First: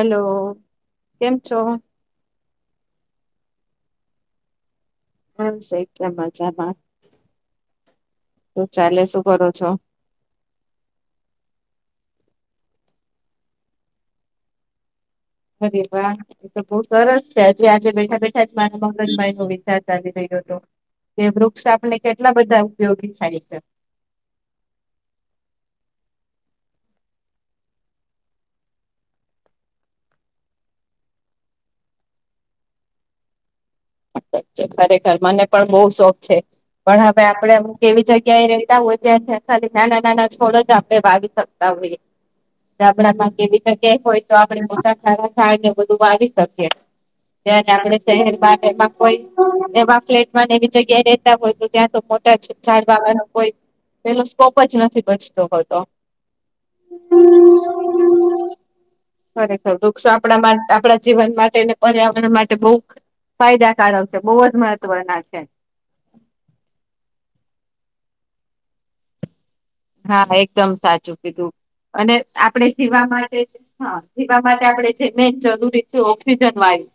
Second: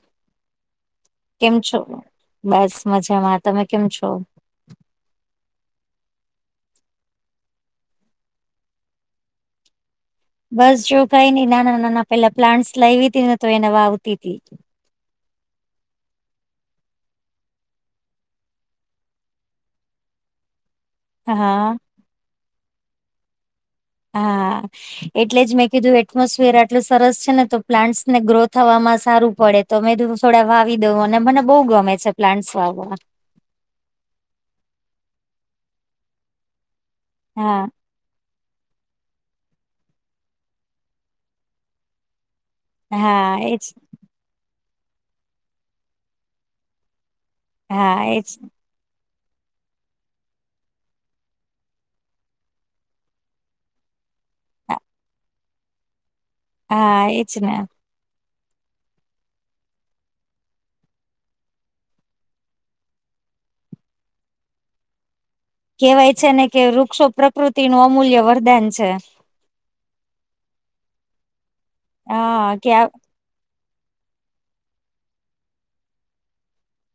Hello કેમ છો બસ મજામાં તમે કેમ છો. કેમ છો કે એટલે મજામાં શું ચાલે છે શું કરો છો. બસ જો કાઈ નઈ નાના-નાના પેલા પ્લાન્ટસ લાઇવી ને તો તેને વાવતી તી. અરે વા. એ તો બહુ સરસ છે જે આજે બેઠા બેઠા જ મારા મગજ મા એનો વિચાર ચાલી રહ્યો હતો. તે વૃક્ષ હા આપને કેટલા બધા ઉપયોગી થાય છે. હા. એટલે જ મેં કીધું એટમોસફિયર આટલું સરસ છે ને તો પ્લાન્ટસ ને ગ્રો થવામાં સારું પડે. તો મે કીધું થોડા વાવી દઉં અને મને બહુ ગમે છે પ્લાન્ટસ વાવવા. સાચે ખરેખર મને પણ બહુ શોખ છે પણ હવે આપડે હા કે એવી જગ્યાએ રહેતા હોય ત્યાં નાના-નાના છોડ જ આપણે વાવી શકતા હોઈએ. ગામડામાં હા એજ એવી જગ્યાએ હોય, આપણે મોટા સારા ઝાડ ને એવું બધું વાવી શકીએ ત્યાંજ હા આપણે એજ શહેરમા ને એમાં કોઈ એવા ફ્લેટમા એવી જગ્યા રેતા હોય તો ત્યાં તો મોટા ઝાડવા હોઈ કોઈ એનો સ્કોપ જ નથી બચતો હોતો. હા એજ ને. હમ્મ. ખરેખર વૃક્ષો આપણા માટે આપણા જીવન માટે અને પર્યાવરણ માટે બહુ ફાયદા સારો છે બહુ જ મહત્વના છે. કેવાય છે ને કે વૃક્ષો પ્રકૃતિનું અમૂલ્ય વરદાન છે. હા એકદમ સાચું કીધું અને હા આપડે કે આ જીવા માટે હા જીવા માટે આપડે જે મેન જરૂરી છે ઓક્સિજન વાયુ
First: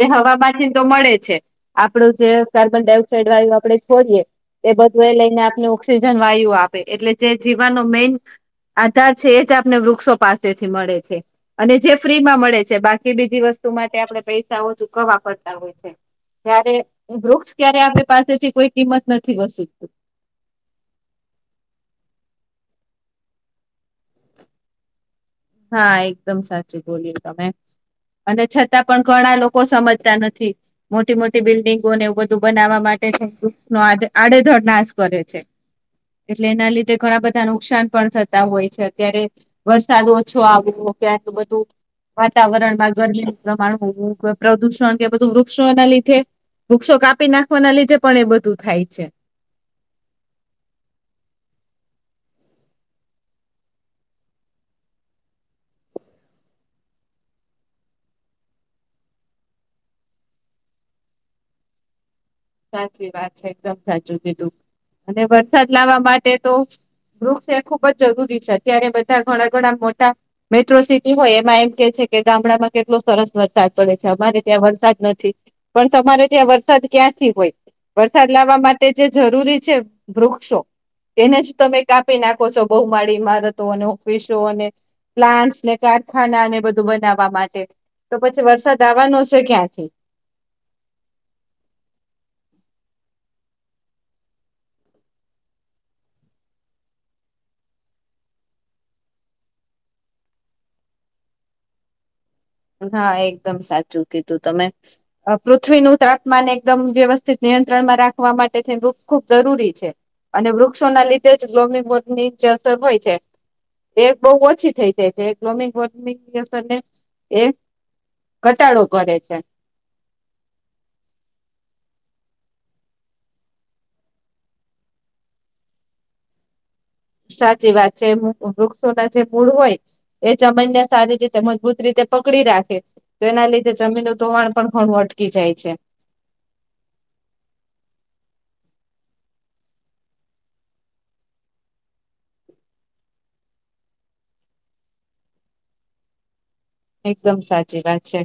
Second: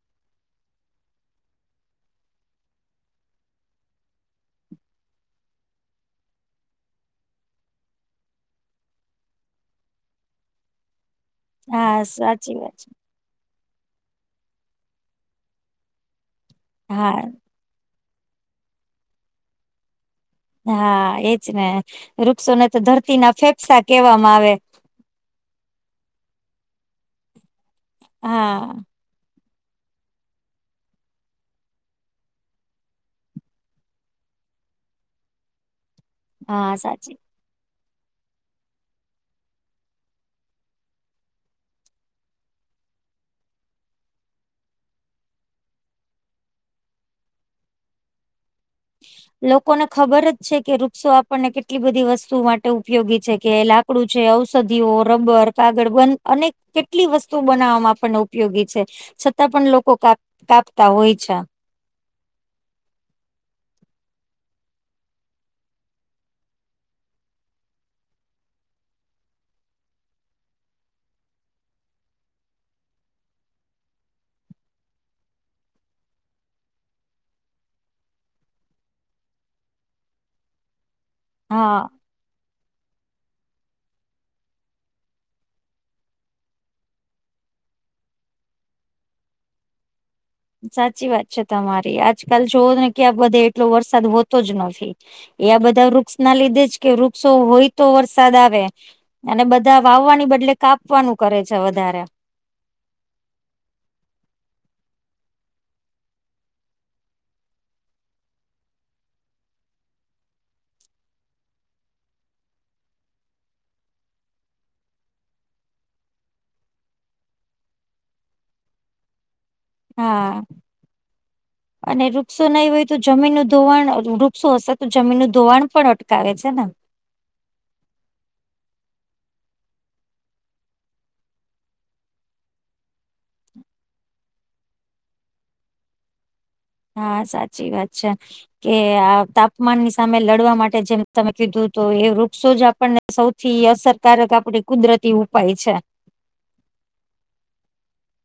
તે હવામાંમાંથી તો મળે છે. આપડું જે કાર્બન ડાયોક્સાઇડ વાયુ આપડે છોડીએ, એ બધું એ લઈને આપને ઓક્સિજન વાયુ આપે એટલે જે જીવાનો મેન આધાર છે એ જ આપને વૃક્ષો પાસેથી મળે છે. અને જે હા ફ્રી માં સાચી મળે છે વાત બાકી કે બીજી વસ્તુ માટે આપણે પૈસાઓ ચૂકવવા પડતા હોય છે જ્યારે છે હા વૃક્ષ ક્યારે આપણે પાસેથી કોઈ કિંમત નથી વસૂલીયું. હા એજ ને વૃક્ષોને તો ધરતીના ફેફસા કેહેવામાં આવે. હા એકદમ સાચું બોલ્યુ તમે અને હા છતાં પણ ઘણા લોકો સમજતા નથી. મોટી-મોટી બિલ્ડિંગોને એવું બધું બનાવવા માટે છે વૃક્ષોનો આડે આડેધડ નાશ કરે છે. એટલે હા એના લીધે સાચી ઘણા બધા નુકસાન પણ થતા હોય છે અત્યારે વરસાદ ઓછ ઓછો આવ્યુ કે આટલું બધું વાતાવરણમાં ગરમીનું પ્રમાણ હોવું પ્રદુષણ કે બધું વૃક્ષોના લીધે વૃક્ષો કાપી નાખવાના લીધે પણ એ બધું થાય છે. લોકોને ખબર જ છે કે વૃક્ષો આપણને કેટલી બધી વસ્તુ માટે ઉપયોગી છે કે લાકડું છે, ઔષધિઓ, રબર, કાગળ બંધ અનેક કેટલી વસ્તુ બનાવવામાં આપણને ઉપયોગી છે છતાં પણ લોકો કાપ કાપતા હોય છે. સાચી વાત છે એકદમ સાચું કીધું અને વરસાદ લાવવા માટે તો વૃક્ષ એ ખૂબ જ જરૂરી છે અત્યારે બધા ઘણા ઘણા મોટા મેટ્રો સિટી હોય એમાં એમ કહે છે કે ગામડામાં કેટલો સરસ વરસાદ પડે છે અમારે ત્યાં વરસાદ નથી. પણ તમારે ત્યાં વરસાદ ક્યાં થી હોય વરસાદ લાવવા માટે જે જરૂરી છે, વૃક્ષો એને જ તમે હા કા કાપી નાખો છો બઉ માડી ઇમારતો ને ઓફિસો અને પ્લાન્ટસ ને કારખાના ને બધું બનાવવા માટે. તો પછી વરસાદ આવવાનો છે ક્યાંથી? સાચી વાત છે તમારી, આજકાલ જોવો ને કે આ બધે એટલો વરસાદ હોતો જ નથી. એ બધા ઋક્ષ ના લીધે જ કે ઋક્ષો હોય તો વરસાદ આવે અને બધા વાવવાની બદલે કાપવાનુ કરે છે વધારે. હા, એકદમ સાચું કીધું તમે. અ પૃથ્વીનું તાપમાન એકદમ વ્યવસ્થિત નિયંત્રણમાં રાખવા માટે વુક્ષ ખૂબ જરૂરી છે. અને વૃક્ષો ના લીધે જ લોમી પોતની જે અસર હોય છે. એ બઉ ઓછી થઈ જાય છે. ગ્લોમિંગ વોર્મિંગની અસર ને એ ઘટાડો કરે છે. આ... [inaudible] અને ઋક્ષો નઈ હોય તો જમીનનું ધોવાણ ઋક્ષો હસે, તો જમીનનું ધોવાણ પણ અટકાવે છે ને સાચી વાત છે. હુ વૃક્ષો ના જે મૂળ હોય એ જમન ને સારી રીતે મજબૂત રીતે પકડી રાખે. તો એના લીધે જમીલું તોવાણ પણ ઘણું અટકી જાય છે. હા, સાચી વાત છે. કે આ તાપમાન ની સામે લડવા માટે જેમ તમે કીધુ તું એ વૃક્ષો જ આપણને સૌથી અસરકારક આપડે કુદરતી ઉપાય છે. એકદમ સાચી વાત છે.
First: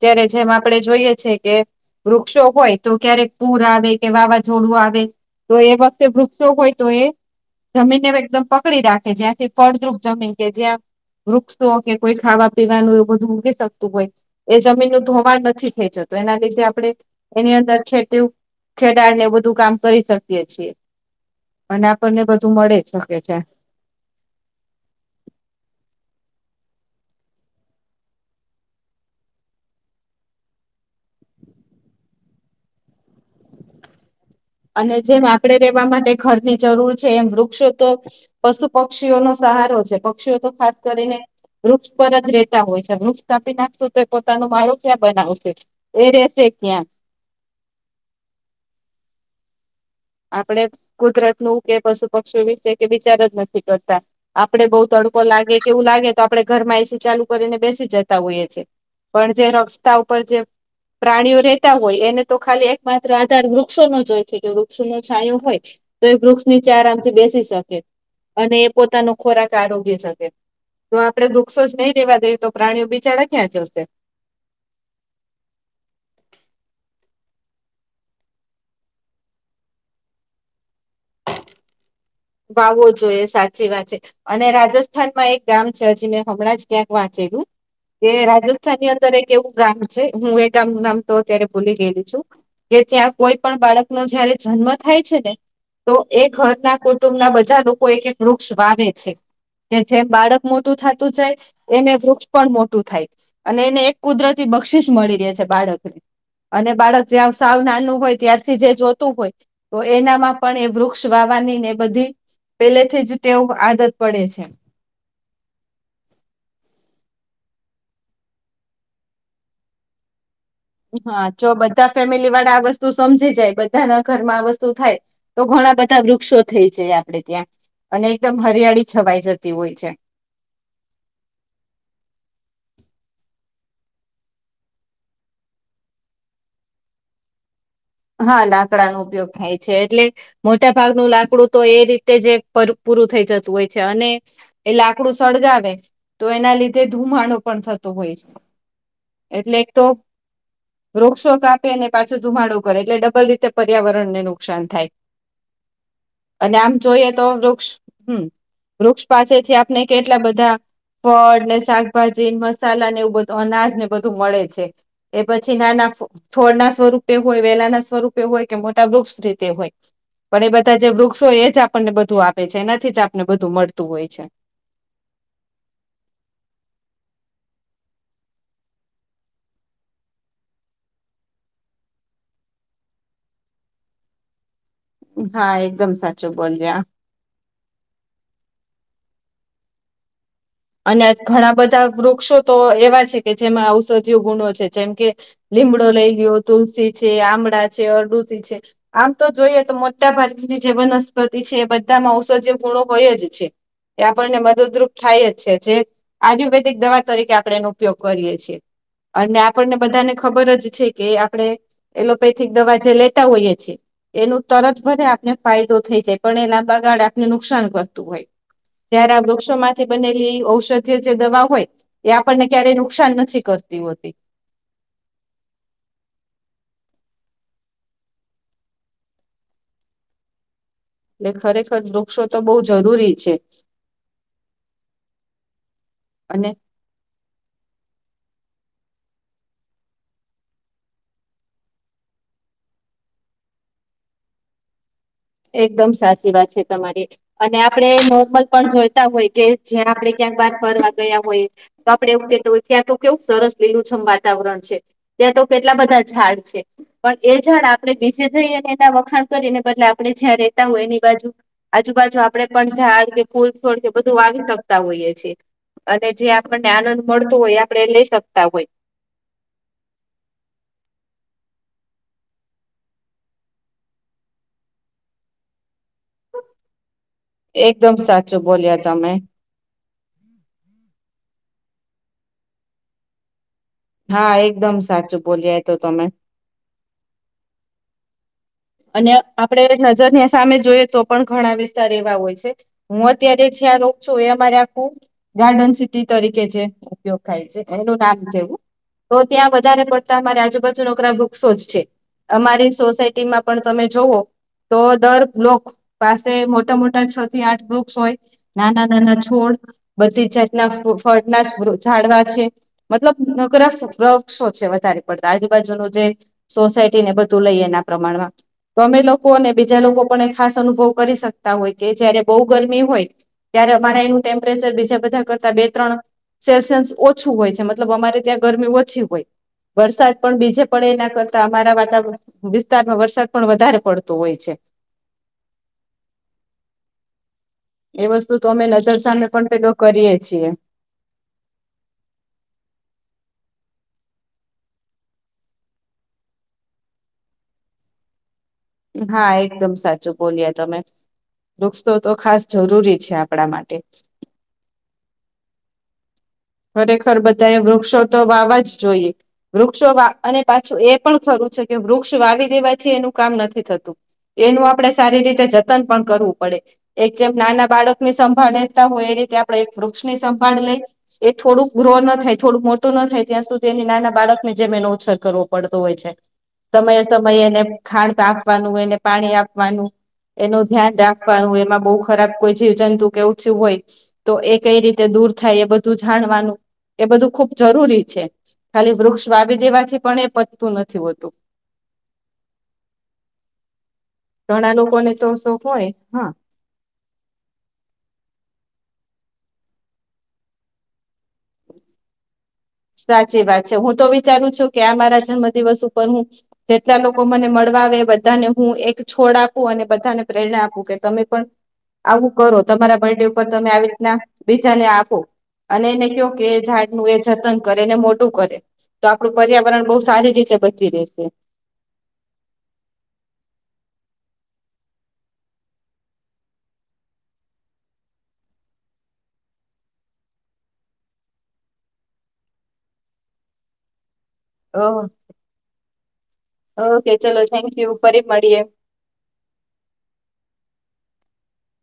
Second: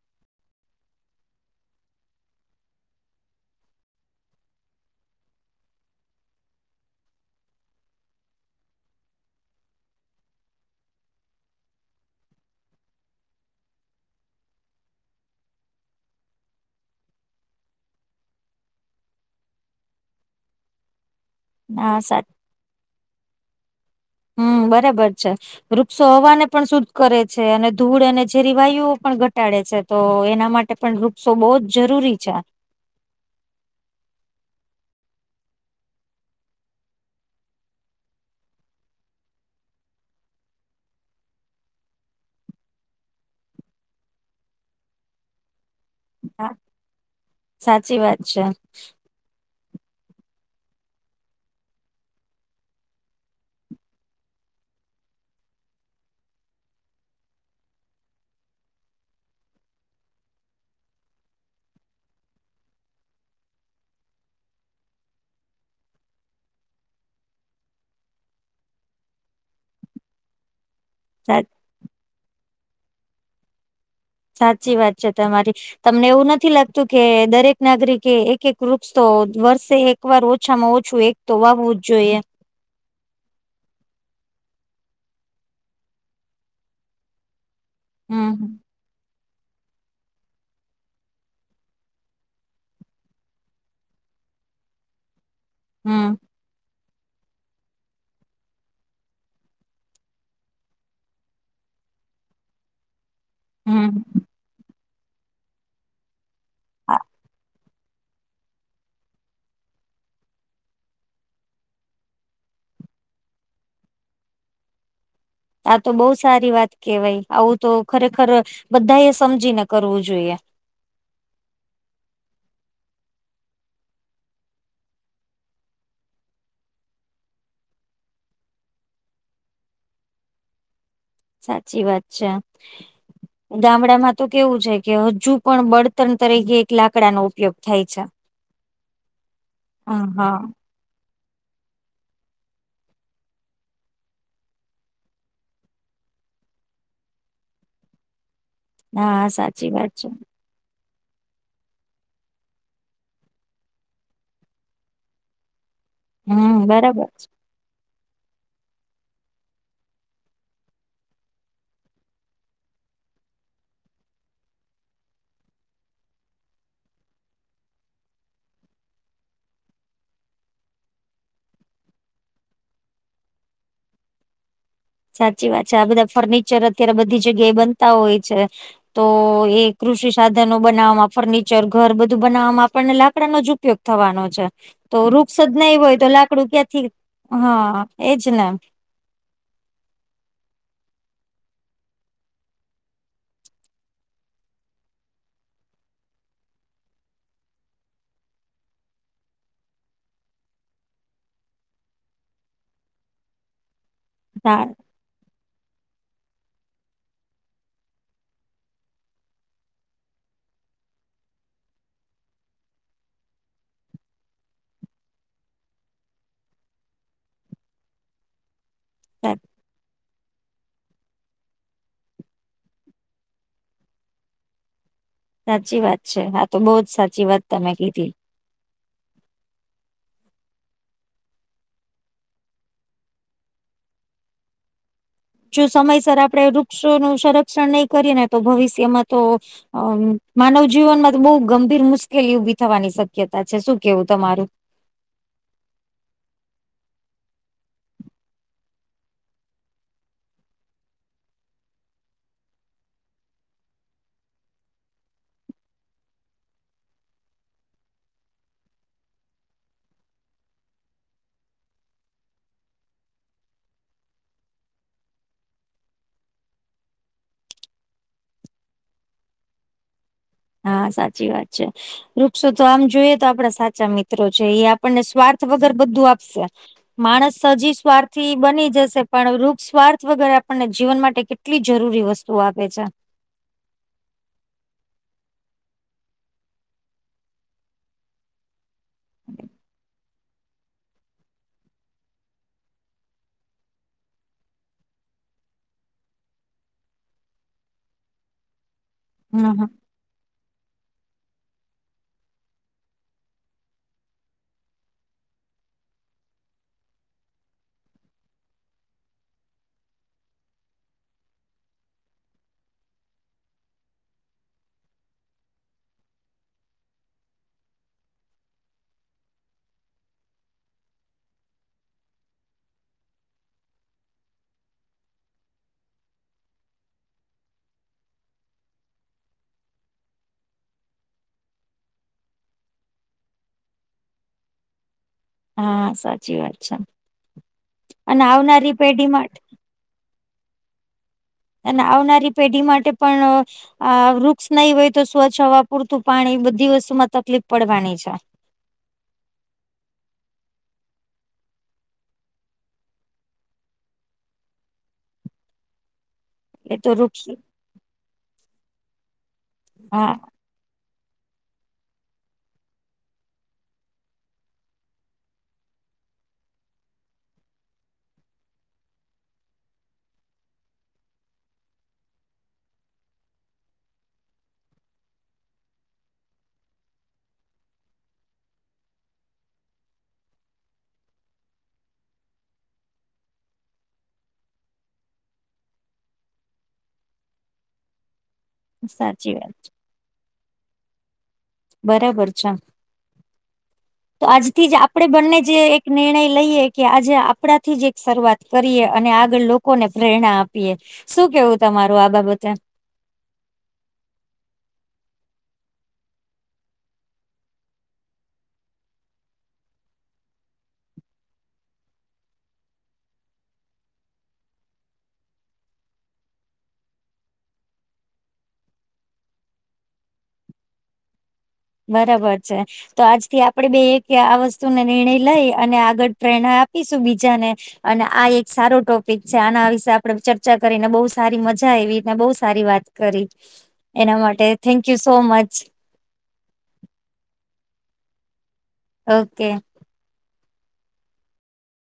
જ્યારે જેમ આપડે જોઈએ છે કે વૃક્ષો હોય તો ક્યારેક પૂર આવે કે વાવાઝોડું આવે તો એ વખતે વૃક્ષો હોય તો એ જમીનને એકદમ પકડી રાખે, જ્યાંથી ફળદ્રુપ જમીન કે જ્યાં વૃક્ષ તોઓ કે કોઈ ખાવા પીવાનું એવ બધું મૂકી સકતું હોય એ જમીનનું ધોવાણ નથી થઈ જતું એના લીધે આપડણે એની અંદર ખેતી-ખેડાડ ને બધું કામ કરી શકીએ છીએ. અને હા આપણને સા બધું મળે જ સકે છે. હમ, બરાબર છે. ઋક્ષો હવાને પણ સુદ્ધ કરે છે અને ધૂળ અને ઝેરી વાયુઓ પણ ઘટાડે છે. તો એના માટે પણ વૃક્ષો બઉ જ જરૂરી છે. અને જેમ આપડે રેવા માટે ઘરની જરૂર છે, એમ વૃક્ષો તો પસુ-પક્ષીઓનો સહારો છે. પક્ષીઓ તો ખાસ કરીને વૃક્ષ પર જ રેતા હોય છે. વૃક્ષ કાપી નાખસુ તો, એ પોતાનો માયો ક્યાં બનાવસે? એ રેસે હા ક્યા? સાચી વાત છે. આપણે કુદરત નું કે પશુ-પક્ષી વિશે કે વિચાર જ નથી કરતા. આપડે બઉ તડકો લાગે કે એવું લાગે તો, આપડણેે ઘરમાં એસી ચાલુ કરીને બેસી જતા હોઈએ છીએ. પણ જે રક્સ્તા ઉપર જે પ્રાણીઓ રહેેતા હોય એને તો ખાલી એક માત્ર આધાર વૃક્ષો નો જ હોય છે વૃક્ષ વૃક્ષ નુ છાયું હોય તો એ વૃક્ષ નીચે આરામથી બેસી શકે. અને એ પોતાનો ખોરાક આરોગી સકે. જો આપડે સાચી વૃક્સોસ જ નઈ દેવા દઈએ તો પ્રાણીઓ બિચાડા ક્યાં જશે. સાચી વાત છે તમારી તમને એવું નથી લાગતું કે દરેક નાગરિકે એક એક વૃક્ષ તો વર્ષે એક એક વાર ઓછામાં ઓછું એક તો વાવવું જ જોઈએ. વાવો જોઈએ સાચી વાત છે. અને રાજસ્થાનમાં એક ગામ છે હજી મેં હમણાં જ ક્યાંક વાંચેલું, કે હમ રાજસ્થાનની અંદર ર એક એવું ગામ છે, હું એ ગામ નામ તો અત્યારે ભૂલી ગયેલી છું. કે ત્યાં કોઈ પણ બાળક ન જયારે જન્મ થાય છે ને તો હમ એ ઘરના કુટુંબના બધા લોકો એક એક વૃક્ષ વાવે છે. કે જેમ બાળક મોટું થતું જાય એને વૃક્ષ પણ મોટું થાય. અને એને એક હમ કુદરતી બક્ષીસ મળી રહે છે બાળકને અને આ બાળક જ્યાં સાવ નાનું હોય ત્યાં જે જોતું હોય તો એનામાં પણ એ વૃક્ષ વા વાની ને બધી પેલેથી જ ટેવ આદત પડે છે. આ તો બઉ સારી વાત કેવાય, આવું તો ખરેખર બધા એ સમજીને કરવું જોઈએ. હા ચ બધા ફેમિલી વાળા આ વસ્તુ સમજી જાય બધાના ઘરમાં આ વસ્તુ થાય તો ઘણા બધા વૃક્ષો થઈ જાય આપડે ત્યાં અને એકદમ હરિયાળી છવાઈ જતી હોય છે. સાચી વાત છે. ગામડામાં તો કેવું છે કે હજુ પણ બળતણ તરીકે એક લાકડાનો ઉપયોગ થાય છે હા લાકડાનો ઉપયોગ થાય છે હ એટલે હા મોટા ભાગનું લાકડું તો એ રીતે જ પૂરું થઈ જતું હોય છે અને એટ લાકડું સળગાવે તો એના લીધે ધુમાડો પણ થતો હોય છે. હા એટલે એક સાચી તો વાત છે રોગશોક આપે ને પાછો ધુમાડો બર એટલે ડબલ રીતે પર્યાવરણ ને નુકસાન થાય. અને હમ આમ બરાબર જોઈએ તો છે વૃક્ષ હમ વૃક્ષ પાસેથી આપણે કેટલા બધા ફળ ને શાકભાજી મસાલા ને એવું બધું અનાજ ને બધું મળે છે. એ પછી નાના છોડ ના સ્વરૂપે હોય વેલા ના સ્વરૂપે હોય કે મોટા વૃક્ષ રીતે હોય. પણ એ બધા જે વૃક્ષો એ જ આપણને બધું આપે છે એનાથી જ આપણને બધું મળતું હોય છે. સાચી વાત છે. આ બધા ફર્નિચર અત્યારે બધી જગ્યાએ બનતા હોય છે. તો એ કૃષિ સાધનો બનાવવામાં, ફર્નિચર, ઘર બધું બનાવવામાં આપણને લાકડા નો જ ઉપયોગ ઉપયોગ થવાનો છે. તો વૃક્ષ જ હા નહી એકદમ હોય તો સાચું લાકડું બોલ્યા ક્યાંથી હા એજ ને અને ઘણા બધા વૃક્ષો તો એવા છે, કે જેમાં ઔષધિઓ ગુણો છે જેમ કે લીમડો લઈ લયો તુલસી છે, આમળા છે, અરડુસી છે. આમ તો જોઈએ તો મોટા ભાગની જે વનસ્પતિ છે એ બધામાં ઔષધ્ય ગુણો હોય જ છે. એ આપણને હા, મદદરૂપ થાય જ છે, જે આયુર્વેદિક દવા તરીકે આપણે એનો ઉપયોગ કરીએ છીએ. અને આપણને બધાને ખબર જ છે કે આપણે એલોપેથિક દવા જે લેતા હોઈએ છેીએ. એનું તરત બધે આપને ફાયદો થઈ જાય. પણ એના બગાડે આપને નુકસાન કરતું હોય. જયારે આ વૃક્ષો માંથી બંને ઔષધય જે દવા હોય એ આપણને ક્યારેય નુકસાન નથી કરતી હોતી. સાચી વાત છે. હા તો બહુ જ સાચી વાત તમે કીધી. એટલે ખરેખર વૃક્ષો તો બહુ જરૂરી છે. જો સમયસર આપડે અને વૃક્ષો ન સંરક્ષણ નહી કરીએ ને તો ભવિષ્યમાં તો અ માનવ જીવનમાં તો બહુ ગંભીર મુશ્કેલી ઊભી થવાની શક્યતા છે. શું કેવું તમારું? એકદમ સાચી વાત છે તમારી. અને આપણે નોર્મલ પણ જોઈતા હોય કે જ્યાં આપડણે ક્યાંક બાર ફરવા ગયા હોય તો આપડે એવું કેતા હોય ત્યાં તો કેવું સરસ લીલુંછમ વાતાવરણ છે. ત્યાં તો કેટલા બધા ઝાડ છે પણ એ ઝાડ આપે બીજે જઈને એના વખાણ કરીને બદલે આપ આપણે જ્યાં રહેતા હોય એની બાજુ આજુબાજુ આપણે પણ ઝાડ કે ફૂલ છોડ કે બધું વાવી શકતા હોઈએ છીએ. અને જે આપણને આનંદ મળતો હોય આપણે લઈ સકતા હોય. હા સાચી વાત છે. વૃક્ષો તો આમ જોઈએ તો આપડા સાચા મિત્રો છે, એ આપણને સ્વાર્થ વગર બધું આપ માણસ હોય હજી એકદમ સ્વાર્થી સાચું બની બોલ્યા જશે, તમે પણ વૃક્ષ સ્વાર્થ વગર આપ આપને જીવન માટે કેટલી જરૂરી વસ્તુઓ આપે છે. હા એકદમ સાચું બોલીયા એતો તમે. અને આપડે નજર ની સામે જોઈએ તો પણ ઘણા વિસ્તાર એવા હોય છે હું અત્યારે જ્યાં રોક છું એમાંર આખું ગાર્ડન સિટી તરીકે જે ઉપયોગ થાય છે એનું નામ જેવું તો ત્યાં હમ હમ વધારે પડતા અમારી આજુબાજુ નોકરા વૃક્ષો જ છે અમારી સોસાયટીમાં પણ તમે જોવો તો દર બ્લોક પાસે મોટા મોટા છ થી આઠ વૃક્ષ હોય નાના નાના છોડ બધી જ જાતના ફ-ફળના ઝડવા છે. મતલબ નકરા ફ વૃક્ષો છે વધારે પડતા આજુબાજુનો જે સોસાયટી ને બધું લઈએના પ્રમાણમાં તો અમે લોકો અને બીજા લોકો પણ એ ખાસ અનુભવ કરી શકતા હોય કે જયારે બહુ ગરમી હોય ત્યારે અમારા એનું ટેમ્પરેચર બીજા બધા કરતા બે ત્રણ સેલ્સિયન્સ ઓછું હોય છે મતલબ અમારે ત્યાં ગરમી ઓછી હોય. વરસાદ પણ બીજે પડે એના કરતા અમારા વાતા વિસ્તારમાં વરસાદ પણ વધારે પડતો હોય છે. હા, સાચી વાત છે. એ અને વસ્તુ તો અમે આવનારી નજર પેઢી સામે માટે પણ પેલો કરીએ છીએ. અને આવનારી પેઢી માટે પણ આ વૃક્ષ નહી હોય તો સ્વચ્છ હવા પૂરતું પાણી બધી વસ્તુ માં તકલીફ પડવાની છે. હા, એકદમ સાચું બોલીયા તમે. વૃક્ષ તો તો ખાસ જરૂરી છે આપડા માટે. એ તો ખરેખર વૃક્ષ બધાએ વૃક્ષો તો વાવા જ જોઈએ વૃક્ષો વા હા અને પાછું એ પણ ખરું છે કે વૃક્ષ વાવી દેવાથી એનું કામ નથી થતું એનું આપડે સારી રીતે જતન પણ કરવું પડે એક જેમ નાના બાળકની સંભાળ લેતા હોય એ રીતે આપડે એક વૃક્ષની સંભાળ લઈ એ થોડુંક ગ્રો ન થાય થોડુંક મોટું ન થાય ત્યાં સુધી એની નાના બાળકને જેમ એનો ઉછેર કરવો પડતો હોય છે. સમયે સમયે એને ખાણ આપવાનું એને પાણી આપવાનું. એનું ધ્યાન રાખવાનું, એમાં બહુ ખરાબ કોઈ જીવજંતુ કે એવું થયું હોય તો એ કઈ રીતે દૂર થાય એ બધું જાણવાનું એ બધું ખુબ જરૂરી છે. ખાલી વૃક્ષ સાચી વાત વાવી દેવાથી પણ એ પતું નથી હોતું. બરાબર છે તો આજથી ઘણા જ આપડે લોકોને તો બંને જ શોખ એક હોય નિર્ણય હા લઈએ કે આજે આપડા થી જ એક શરૂઆત કરીએ અને આગળ લોકોને પ્રેરણા આપીએ. શું કેવું તમારું આ બાબતે? સાચી વાત છે હું તો વિચારું છું કે આ મારા જન્મદિવસ ઉપર હું જેટલા લોકો મને મળવા આવે બધાને હું એક છોડ આપું અને બધાને પ્રેરણા આપું કે તમે પણ આવું કરો તમારા બર્ડે ઉપર તમે આવી રીતના બીજાને આપો અને એને કયો કે ઝાડનું એ જતન કરે ને મોટું કરે. તો આપડુ પર્યાવરણ બહુ સારી રીતે બચી રહેશે. બરાબર છે. તો આજથી આપડે બે એક આ વસ્તુને નિર્ણય લઈ અને આગળ પ્રેરણા આપીશું બીજાને અને આ એક સારો ટોપિક છે આના વિશે આપડે ચર્ચા કરીને બહુ સારી મજા આયવી ને બહુ સારી વાત કરી એના માટે thank you oh so much. Okay ચલો થેન્ક યુ ફરી મડીએ ઓકે.